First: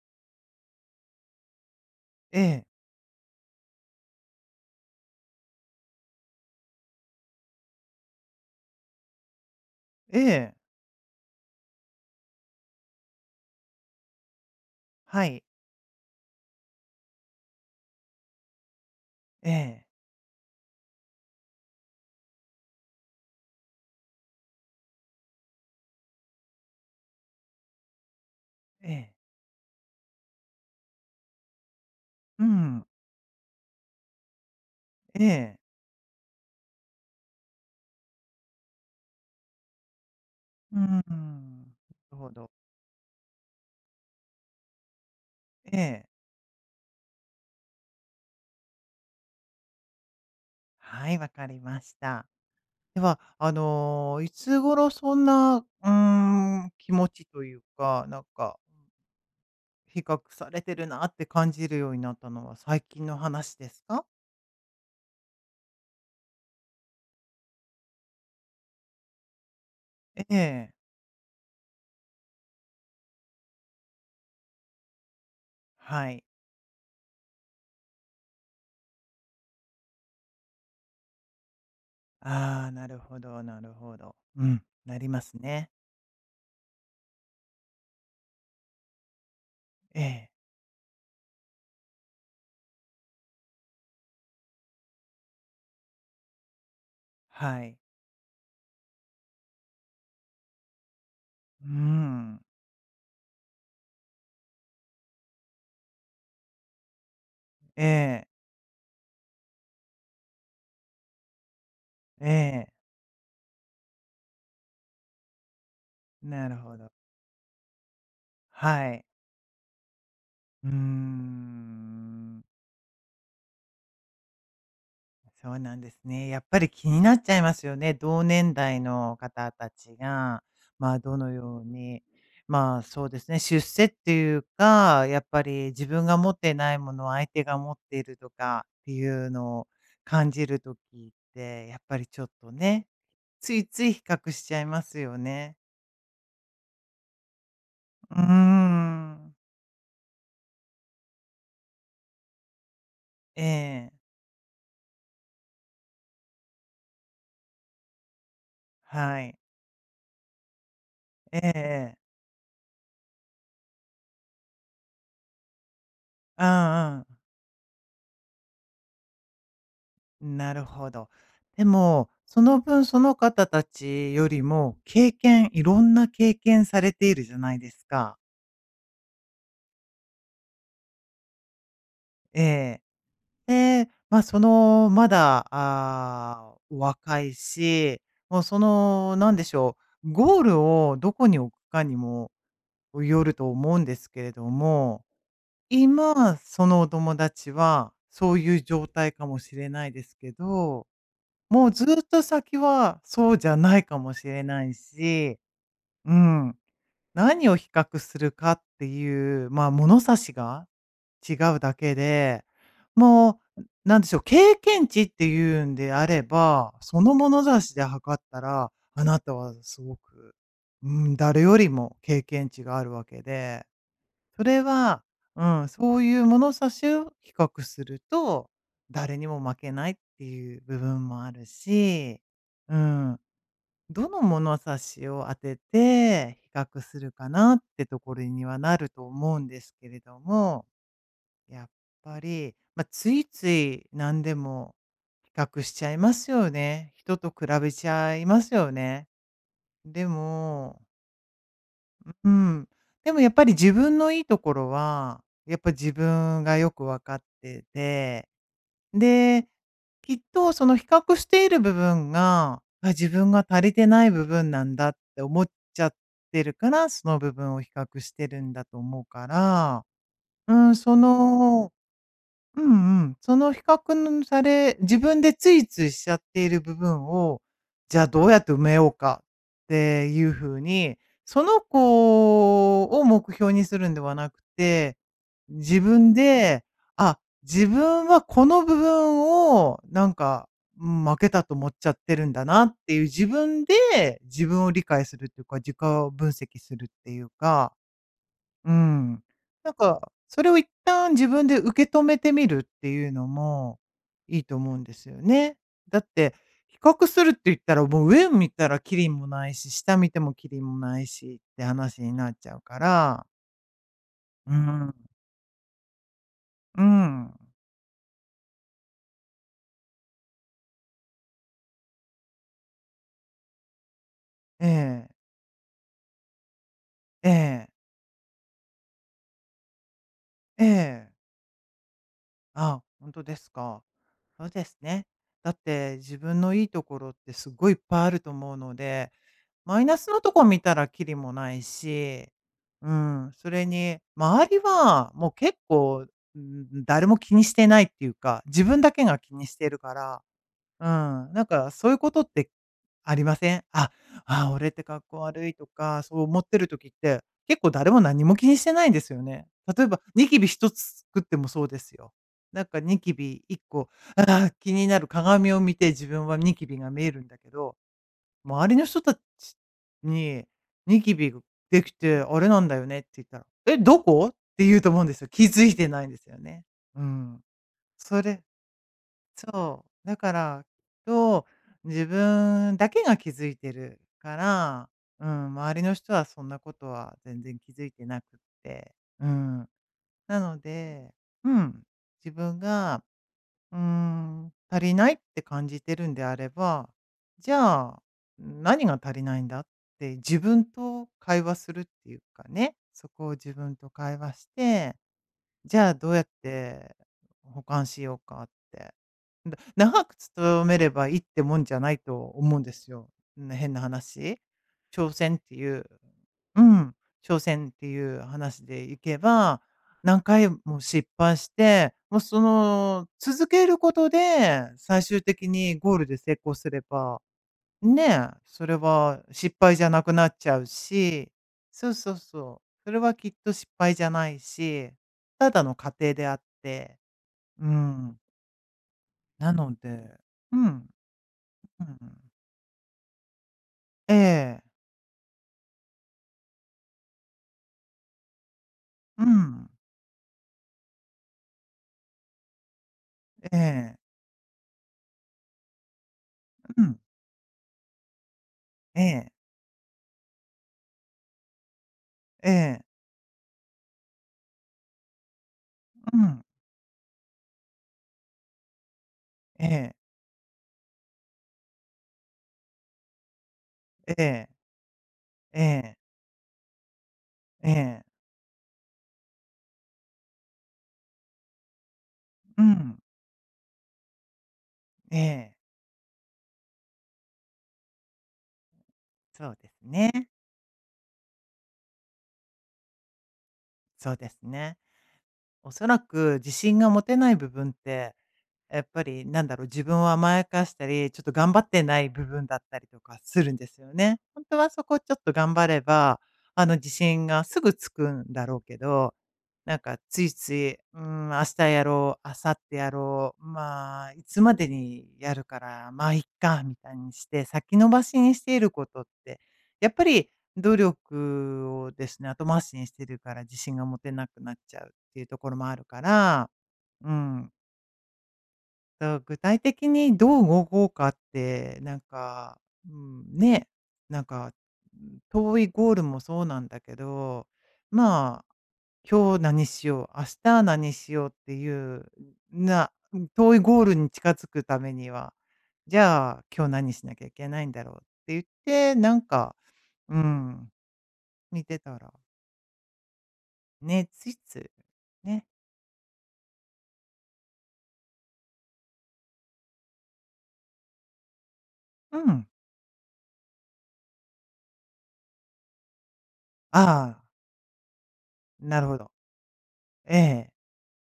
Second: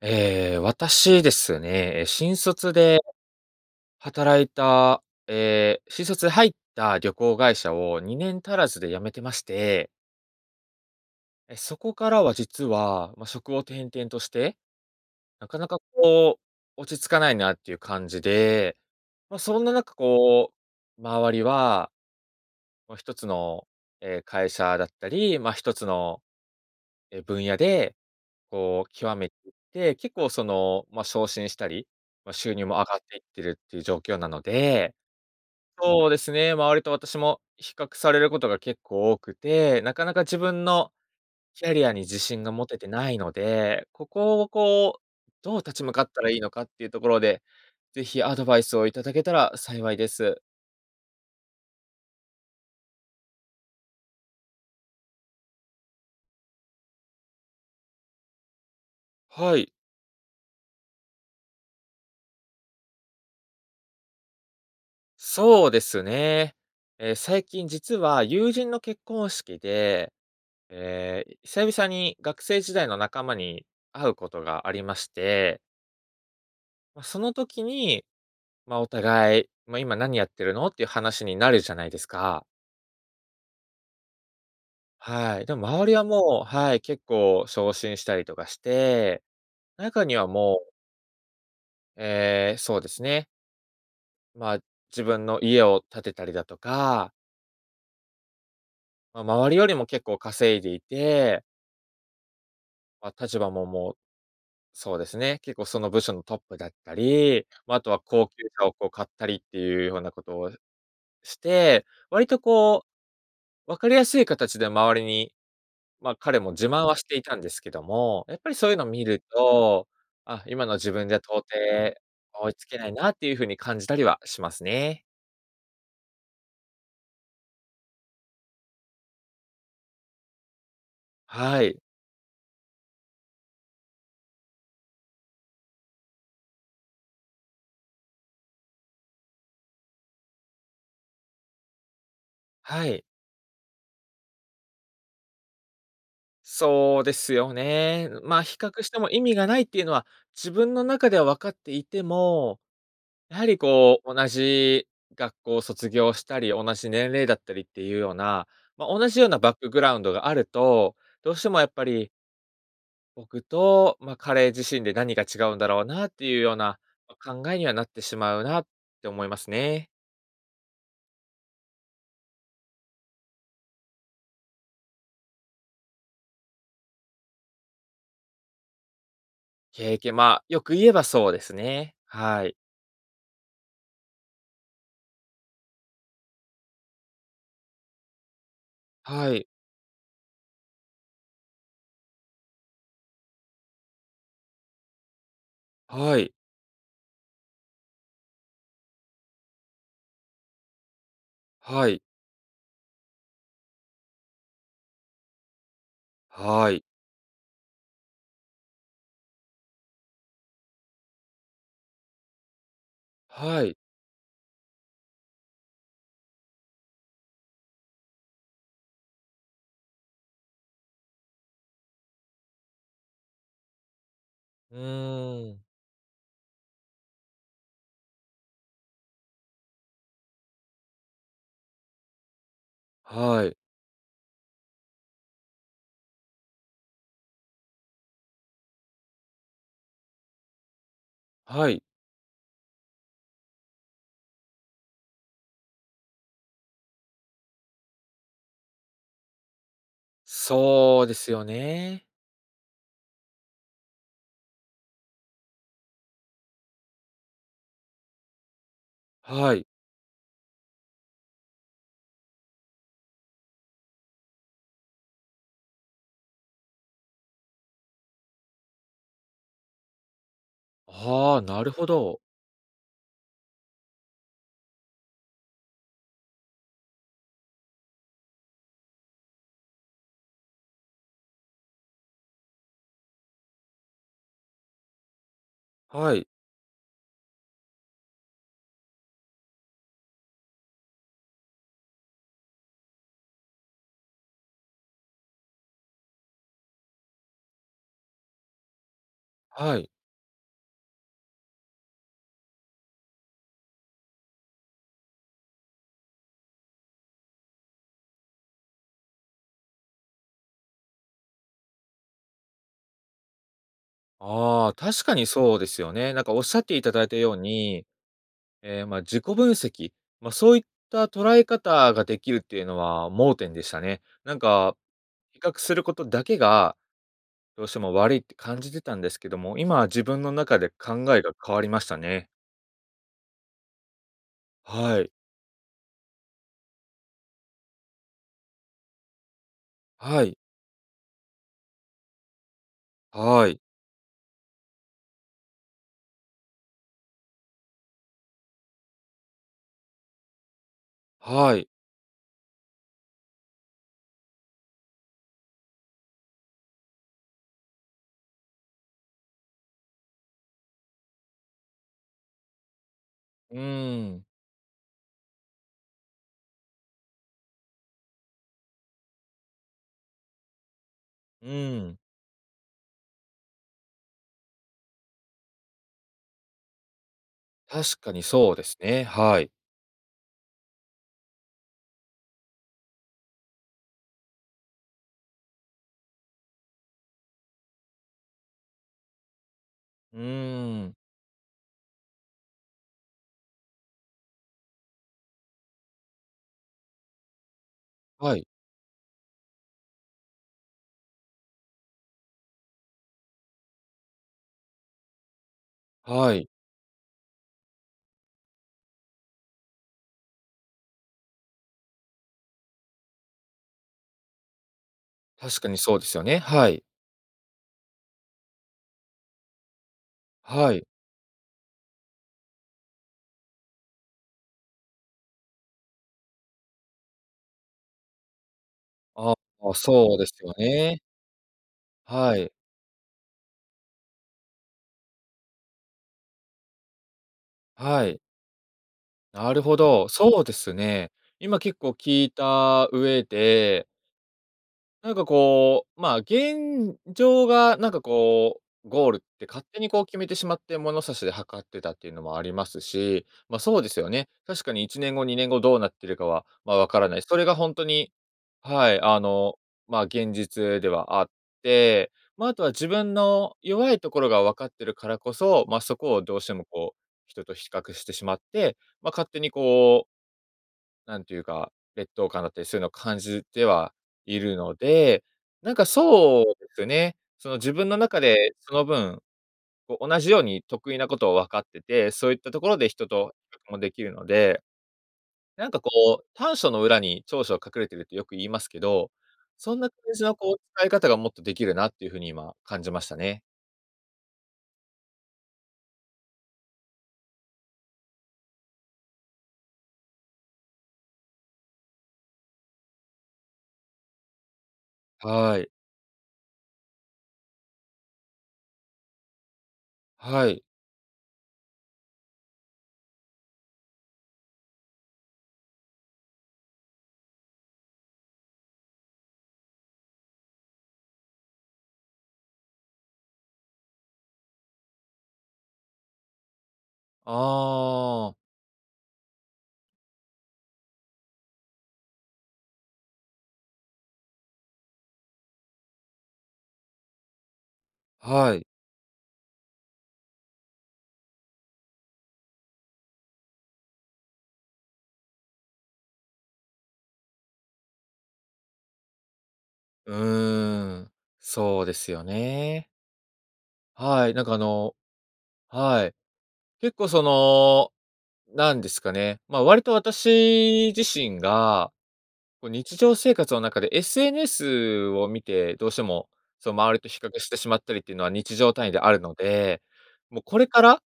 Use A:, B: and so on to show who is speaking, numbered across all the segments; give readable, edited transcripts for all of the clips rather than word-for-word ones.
A: ええ、私ですね、新
B: ええ、
A: 卒で働いた、えー新卒で入った旅行会社を2年足らずで辞めてまして、
B: ええ、
A: そこからは実は、まあ、職を転々として、
B: はい、
A: なかなかこう、落ち着かないなっていう感じで、まあ、
B: え
A: そんな
B: え、
A: 中こう、周りは、ま、一つの、会社だったり、まあ、一つの、分野でこう
B: ええ、
A: 極めていって、結構その、ま、昇進したり、ま、
B: う
A: 収入も上
B: ん、
A: がっていってるっていう状況なので、
B: ええ、
A: そうですね、周りと私も比較されることが結構多くて、なかなか自分
B: う
A: の
B: ん、な
A: キャリアに
B: る
A: 自
B: ほ
A: 信
B: ど。
A: が持ててないので、ここをこう、どう立
B: え
A: ち向か
B: え、
A: ったらいいのかっていうところで、ぜひアドバイスをいただけたら幸いです。
B: はい、わかりました。では、いつ頃そんな、気持ちというか、
A: はい、
B: 比較されてるなって感じるようになったのは最近の話ですか？
A: そうですね。ええ、最近実は友人の結婚式で、
B: ええ、
A: ええ、久々に学生時代の仲間に会うことがありまして、
B: はい。
A: まあ、その時に、まあ、お互い、まあ、今何やってるのっていう話になるじゃないですか。
B: ああ、なるほどなるほど。うん、なります
A: はい。でも
B: ね。
A: 周りはもう、はい、結構昇進したりとかして、
B: え
A: 中には
B: え、
A: もう、ええ、そうですね、まあ、自分の家を建てたりだとか、
B: はい。
A: まあ、周りよりも結構稼いでいて、
B: うん、
A: まあ、立場ももう、そうですね。結構その部署のトップだったり、まあ、あ
B: え
A: とは高
B: え、
A: 級車をこう買ったりっていうようなことをして、割
B: え
A: と
B: え、
A: こう、分かりやすい形で周りに、ま、彼
B: な
A: も
B: る
A: 自
B: ほ
A: 慢
B: ど。
A: はしていたんですけども、やっぱりそういうのを
B: は
A: 見
B: い。
A: ると、あ、今
B: うー
A: の自分では到底
B: ん。
A: 追いつけないなっていうふうに感じたりはしますね。
B: そうなんですね。やっぱり気になっちゃいますよね。同年代の方たちが、まあ、どのよ
A: は
B: う
A: い。
B: に、まあ、そうですね、出世っていうか、やっぱり自分が持ってないものを相手が持っているとかっていうのを感じる時って、やっぱりちょっと
A: は
B: ね、
A: い。
B: ついつい比較しちゃいますよね。
A: そうですよね。
B: うー
A: ま、あ、比較しても意味
B: ん。
A: がないっていうのは、自分の中では分かっていても、や
B: え
A: はり
B: え。
A: こう、同じ学校を卒業したり、同じ年齢だったりっていうような、まあ、同じ
B: は
A: ような
B: い。
A: バックグラウンドがあると、どう
B: え
A: して
B: え
A: もやっぱ
B: ええ。
A: り僕と、まあ、彼自身で何が違うんだろうなっていう
B: う
A: ような、
B: んうん。
A: ま、考えにはなってしまうなって思いますね。
B: なるほど。でも、その分その方たちよりも経験いろんな経験されているじゃないですか。
A: 経験、まあ、よく言えばそうですね。
B: え
A: はい。
B: え。で、ま、その、まだ、ああ、お若いし、もうその、な
A: は
B: んで
A: い。
B: しょう、ゴールをどこに置くかにもよると思うんですけれども、
A: はい。
B: 今、そのお友達はそういう状態かもしれないですけど、もうず
A: はい。
B: っと先はそうじゃないかもしれないし、うん、
A: はい。
B: 何を比較するかっていう、まあ、物差しが違うだけで、も
A: は
B: う、
A: い。
B: なんでしょう、経験値っていうんであれば、その物差しで測ったら、あなたはすごく、うん、誰よりも経験値があるわけで、それ
A: う
B: は、う
A: ーん。
B: ん、そういう物差しを比較すると、誰にも負けないっていう部分もあるし、うん。
A: はい。
B: どの物差しを当てて比較するかなってところにはなると思うんですけれども、やっ
A: はい。
B: ぱり、まあ、ついつい何でも比較しちゃいますよね。人と比べちゃいますよね。でも
A: そうですよね。
B: うん。でもやっぱり自分のいいところは、やっぱ自分がよく分かってて、で、
A: はい。
B: きっとその比較している部分が、あ、自分が足りてない部分なんだって思っちゃってるから、その部分を比較してるんだと思うから、うん、そ
A: ああ、なる
B: の
A: ほど。
B: うんうん。その比較のされ自分でついついしちゃっている部分を、じゃあどうやって埋めようかっていう風に、その子を目標にするんではなくて、自
A: は
B: 分
A: い、
B: で、あ、自分はこの部分をうん、負けたと思っちゃってるんだなっていう自分で自分を理解するっていうか、自己分析するっていうかうん。
A: はい。
B: それを一旦自分で受け止めてみるっていうのもいいと思うんですよね。だって、比較するって言ったら、もう上見たらキリもないし、下見てもキリもないしって話になっちゃうから。う
A: ああ、確
B: ん。
A: かにそうですよね。なんかおっしゃってい
B: う
A: ただいたよ
B: ん。
A: うに、ええ、ま、あ自己分析、ま、あそういった捉え方ができるっていうのは盲点でしたね。なん
B: え
A: か、
B: え、
A: 比較することだけが、
B: え
A: どう
B: え、
A: しても悪いって感じてたんですけども、今は自分の中
B: え
A: で考
B: え。
A: えが変わりましたね。
B: あ、本当ですか。そうです
A: は
B: ね。
A: い、
B: だって自分のいいところってすごいいっぱいあると思うのでマイナスの
A: は
B: と
A: い、
B: こ見たらキリもないし、うん、
A: は
B: そ
A: い、
B: れに周りはもう結構、ん、誰も気にしてないっていうか、自分だけが気にしてるから、うん、なん
A: はい。
B: かそういうことってありません？あ、ああ俺って格好悪いとか、そう思ってる時って、結構誰も何も気にしてないんですよね。例えばニキビ一つ作ってもそうですよ。ニキビ
A: うー
B: 一個、あ
A: ん、
B: ー気になる鏡を見て自分はニキビが見えるんだけど周りの人たちにニキビ
A: うー
B: でき
A: ん。
B: て、あれなんだよねって言ったら、え、どこ？って言うと思うんですよ。気づいてないんですよね。うん。
A: 確か
B: そ
A: に
B: れ
A: そうですね、はい。
B: そう。だから、きっと、自分だけが気づいてるから、うん、周りの人はそんなことは全然気づいてなくって。うん。
A: う
B: なの
A: ーん。
B: で、うん、自分がうーん、足りないって感じてるんであれば、じゃあ、
A: はい、
B: 何が足りないんだって自分と会話するっていうかね、そこを自分と会話して、じゃあどうやっ
A: はい。
B: て補完しようかって。長く勤めればいいってもんじゃないと思うんですよ。ん、変な話。挑戦って
A: 確か
B: い
A: に
B: う
A: そうですよね、
B: う
A: はい、
B: ん、挑戦っていう話でいけば、何回
A: は
B: も
A: い。
B: 失敗して、もうその続けることで、最終的にゴールで成功すれば、ねえ、それは
A: あ
B: 失
A: あ、
B: 敗じゃなく
A: そうで
B: なっ
A: す
B: ち
A: よ
B: ゃう
A: ね。
B: し、そうそう
A: はい。
B: そう、それはきっと失敗じゃないし、ただの過程であって、う
A: は
B: ん、
A: い。な
B: な
A: る
B: の
A: ほど、
B: で、
A: そうで
B: うん、
A: すね。今結
B: う
A: 構聞い
B: ん、
A: た上で
B: ええ、
A: なんかこう、まあ、現状がなんかこう、ゴールっ
B: う
A: て勝
B: ん、
A: 手にこう決めてしまって物差しで測ってたっていうのもありますし、
B: え
A: ま、そうで
B: え、
A: すよね。確かに1年後、2年後どうなってるかは、ま、
B: う
A: わ
B: ん、
A: からない。それが本当に、はい、
B: え
A: あ
B: え、
A: の、まあ、現実ではあって、ま、あ
B: え
A: あとは
B: え、
A: 自分の弱いところが分かってるからこそ、ま、そこ
B: う
A: をどう
B: ん、
A: してもこう、人と比較してしまって、ま、勝手に
B: ええ、
A: こう、なんていうか、劣等感だったりそういうのを感じては
B: え
A: い
B: え。
A: るので、
B: え
A: なんか
B: え、
A: そうですね、その
B: え
A: 自分の
B: え、
A: 中でその分、こう同じように得意なことを分かってて、そういったと
B: う
A: ころで
B: ん、
A: 人と比較もできるので、
B: ええ、
A: なんかこう、短所の裏に長所が隠れてるってよく言いますけど、
B: そうで
A: そ
B: す
A: んな感じ
B: ね。
A: のこう使い方がもっとできるなっていう風に今感じましたね。
B: そうですね。おそらく自信が持てない部分って、やっぱりなんだろう、自分を甘やかしたり、ちょっと頑張ってない部分だったりとかするんですよね。本当はそこをちょっと頑
A: は
B: 張
A: い。
B: れば、あの自信がすぐつくんだろうけど、なんかつい
A: は
B: つ
A: い。
B: い、うん、明日やろう、明後日やろう、まあ、いつまでにやるから、まあ、いっか、みたいにして、先延ばしにしていることって、やっぱり努力をですね、後回しにしてるから自信が持てなくなっちゃうっていうところもあるから、うん、
A: ああ、
B: と、具体的にどう動こうかって、うん、ね、なんか、うん、遠いゴールもそうなんだけど、まあ、
A: はい。
B: 今日何しよう、明日何しようっていう、な遠いゴールに近づくためには、じゃあ、今日何しなきゃいけないんだろうって言って、なんか、
A: う
B: うん、
A: ーん、
B: 見て
A: そうで
B: た
A: す
B: ら、
A: よね。
B: ね、
A: は
B: つ
A: い、
B: い
A: なんかあ
B: つい、
A: の、
B: ね、
A: はい。結構その、なんですかね、ま、割と私自身が、
B: うん、
A: こう日常生活の中で SNS を見て、どうしても、その周りと比
B: ああ、
A: 較してしまったりっていうのは日常
B: なる
A: 単位で
B: ほ
A: あ
B: ど。
A: るので、
B: え
A: もう
B: え、
A: これから、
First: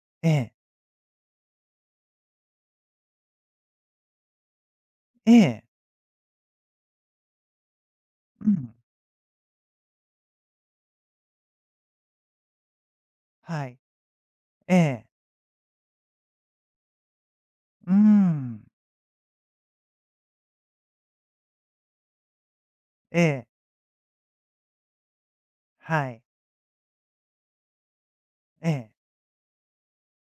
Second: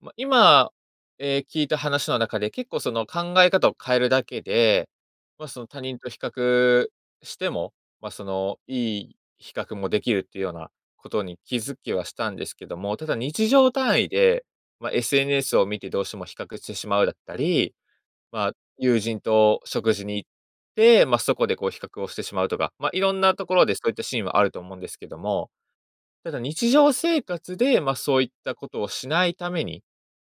A: まあ、
B: ええ、
A: 今、聞いた話の中で、結構その考え方を変えるだけで、
B: え
A: まあ、そ
B: え、
A: の他人と比較しても、まあ、そ
B: う
A: の、
B: ん、
A: いい比較もできるっていうようなことに気づきはしたんですけども、ただ日
B: は
A: 常
B: い。
A: 単位で、
B: え
A: まあ、
B: え、
A: SNS を見てどうしても比較してしまうだったり、
B: うー
A: まあ、
B: ん、
A: 友人と食事に行って、まあ、そこでこう比較をしてしまうとか、まあ、いろ
B: え
A: んなと
B: え、
A: ころでそういったシーンはあると思うんですけども、
B: はい、
A: ただ日常生活で、まあ、そういったこ
B: え
A: とを
B: え、
A: しないために、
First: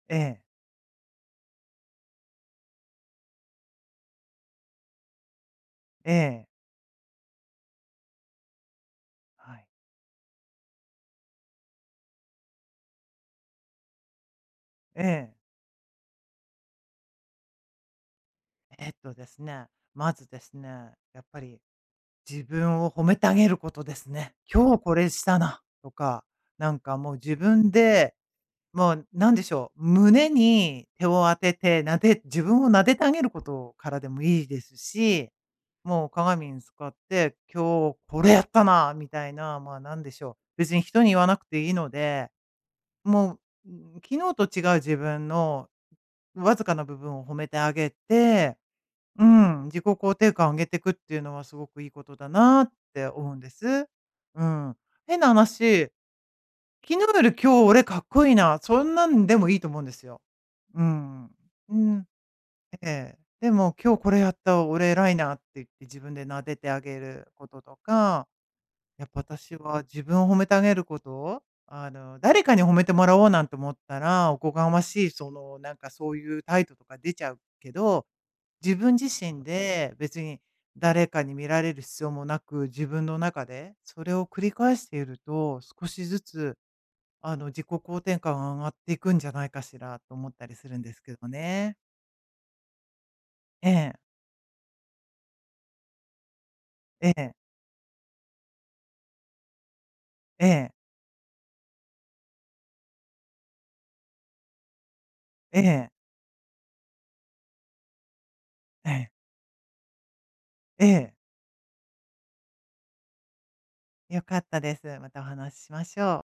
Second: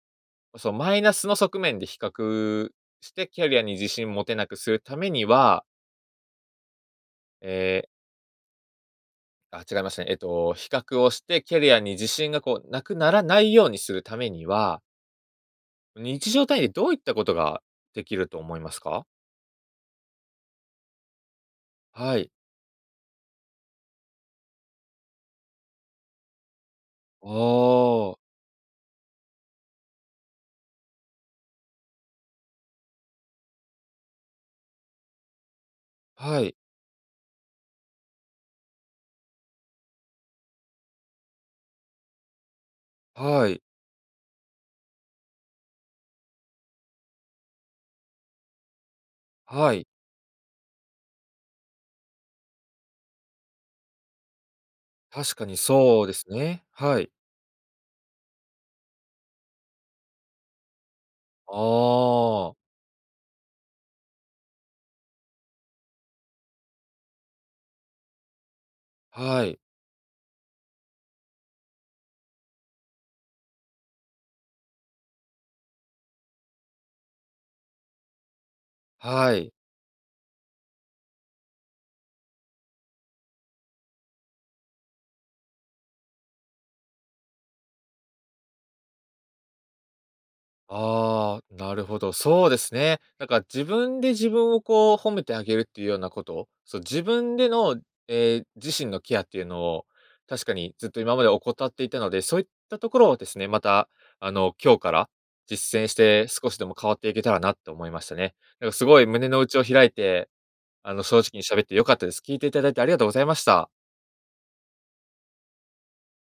B: ええ、
A: そう、マイナスの側面で比較して、キャリアに自信持てなくするためには、
B: ええ、
A: えー
B: は
A: あ、
B: い、
A: 違いましたね。比較をして、キャリアに自信がこう、なくならないようにするためには、
B: ええ。
A: 日常単位でどういったことができると思います
B: えっ
A: か？
B: とですね、まずですね、やっぱり
A: はい。
B: 自分を褒めてあげることですね。今日これしたなとか、なんかもう
A: あ
B: 自分で、
A: あ、
B: もうなんでしょう、胸に手を当てて、自分を撫でてあげることからでもいいですし、もう
A: は
B: 鏡
A: い、
B: に使って、今日これやったなみたいな、まあなんでしょう、別に人に言わなくていいので、も
A: はい、
B: う、うん、昨日と違う自分のわずかな部分を褒めてあげて、うん、
A: は
B: 自己
A: い。
B: 肯定感を上げていくっていうのはすごくいいことだなって思うんです。うん。変な
A: 確かに
B: 話、
A: そうですね。
B: 昨
A: はい。
B: 日より今日俺かっこいいな、そんなんでもいいと思うんですよ。うん。うん、
A: ああ、
B: ええ。でも今日これやった、俺偉いなって言って自分で撫でてあげることとかやっぱ
A: は
B: 私
A: い、
B: は自分を褒めてあげることを、あの、誰かに褒めてもらおうなんて思ったら、おこがましい、その、なんかそういう態度とか出ちゃうけど、自分自
A: は
B: 身
A: い。
B: で別に誰かに見られる必要もなく、自分の中でそれを繰り返していると、少しずつ、あの、自己肯定感が上がっていくんじゃないかしらと思ったりするんですけど
A: ああ、な
B: ね。
A: るほど、そうですね。なんか自
B: ええ、
A: 分で自分をこう褒めてあげるっていうようなこと、そう、自
B: ええ、
A: 分での、ええ、自身のケアっていうのを、確
B: え
A: か
B: え、
A: にずっと今まで怠っていたので、そういったところをですね、また、あの、今日から
B: え
A: 実践
B: え、
A: して、少しでも変わっていけたらなって思いましたね。なんかす
B: え
A: ごい
B: え、
A: 胸の内を開いて、
B: え
A: あの、
B: え。
A: 正直に喋って良かったです。聞いていただいてありがとうございました。
B: よかったです。またお話ししましょう。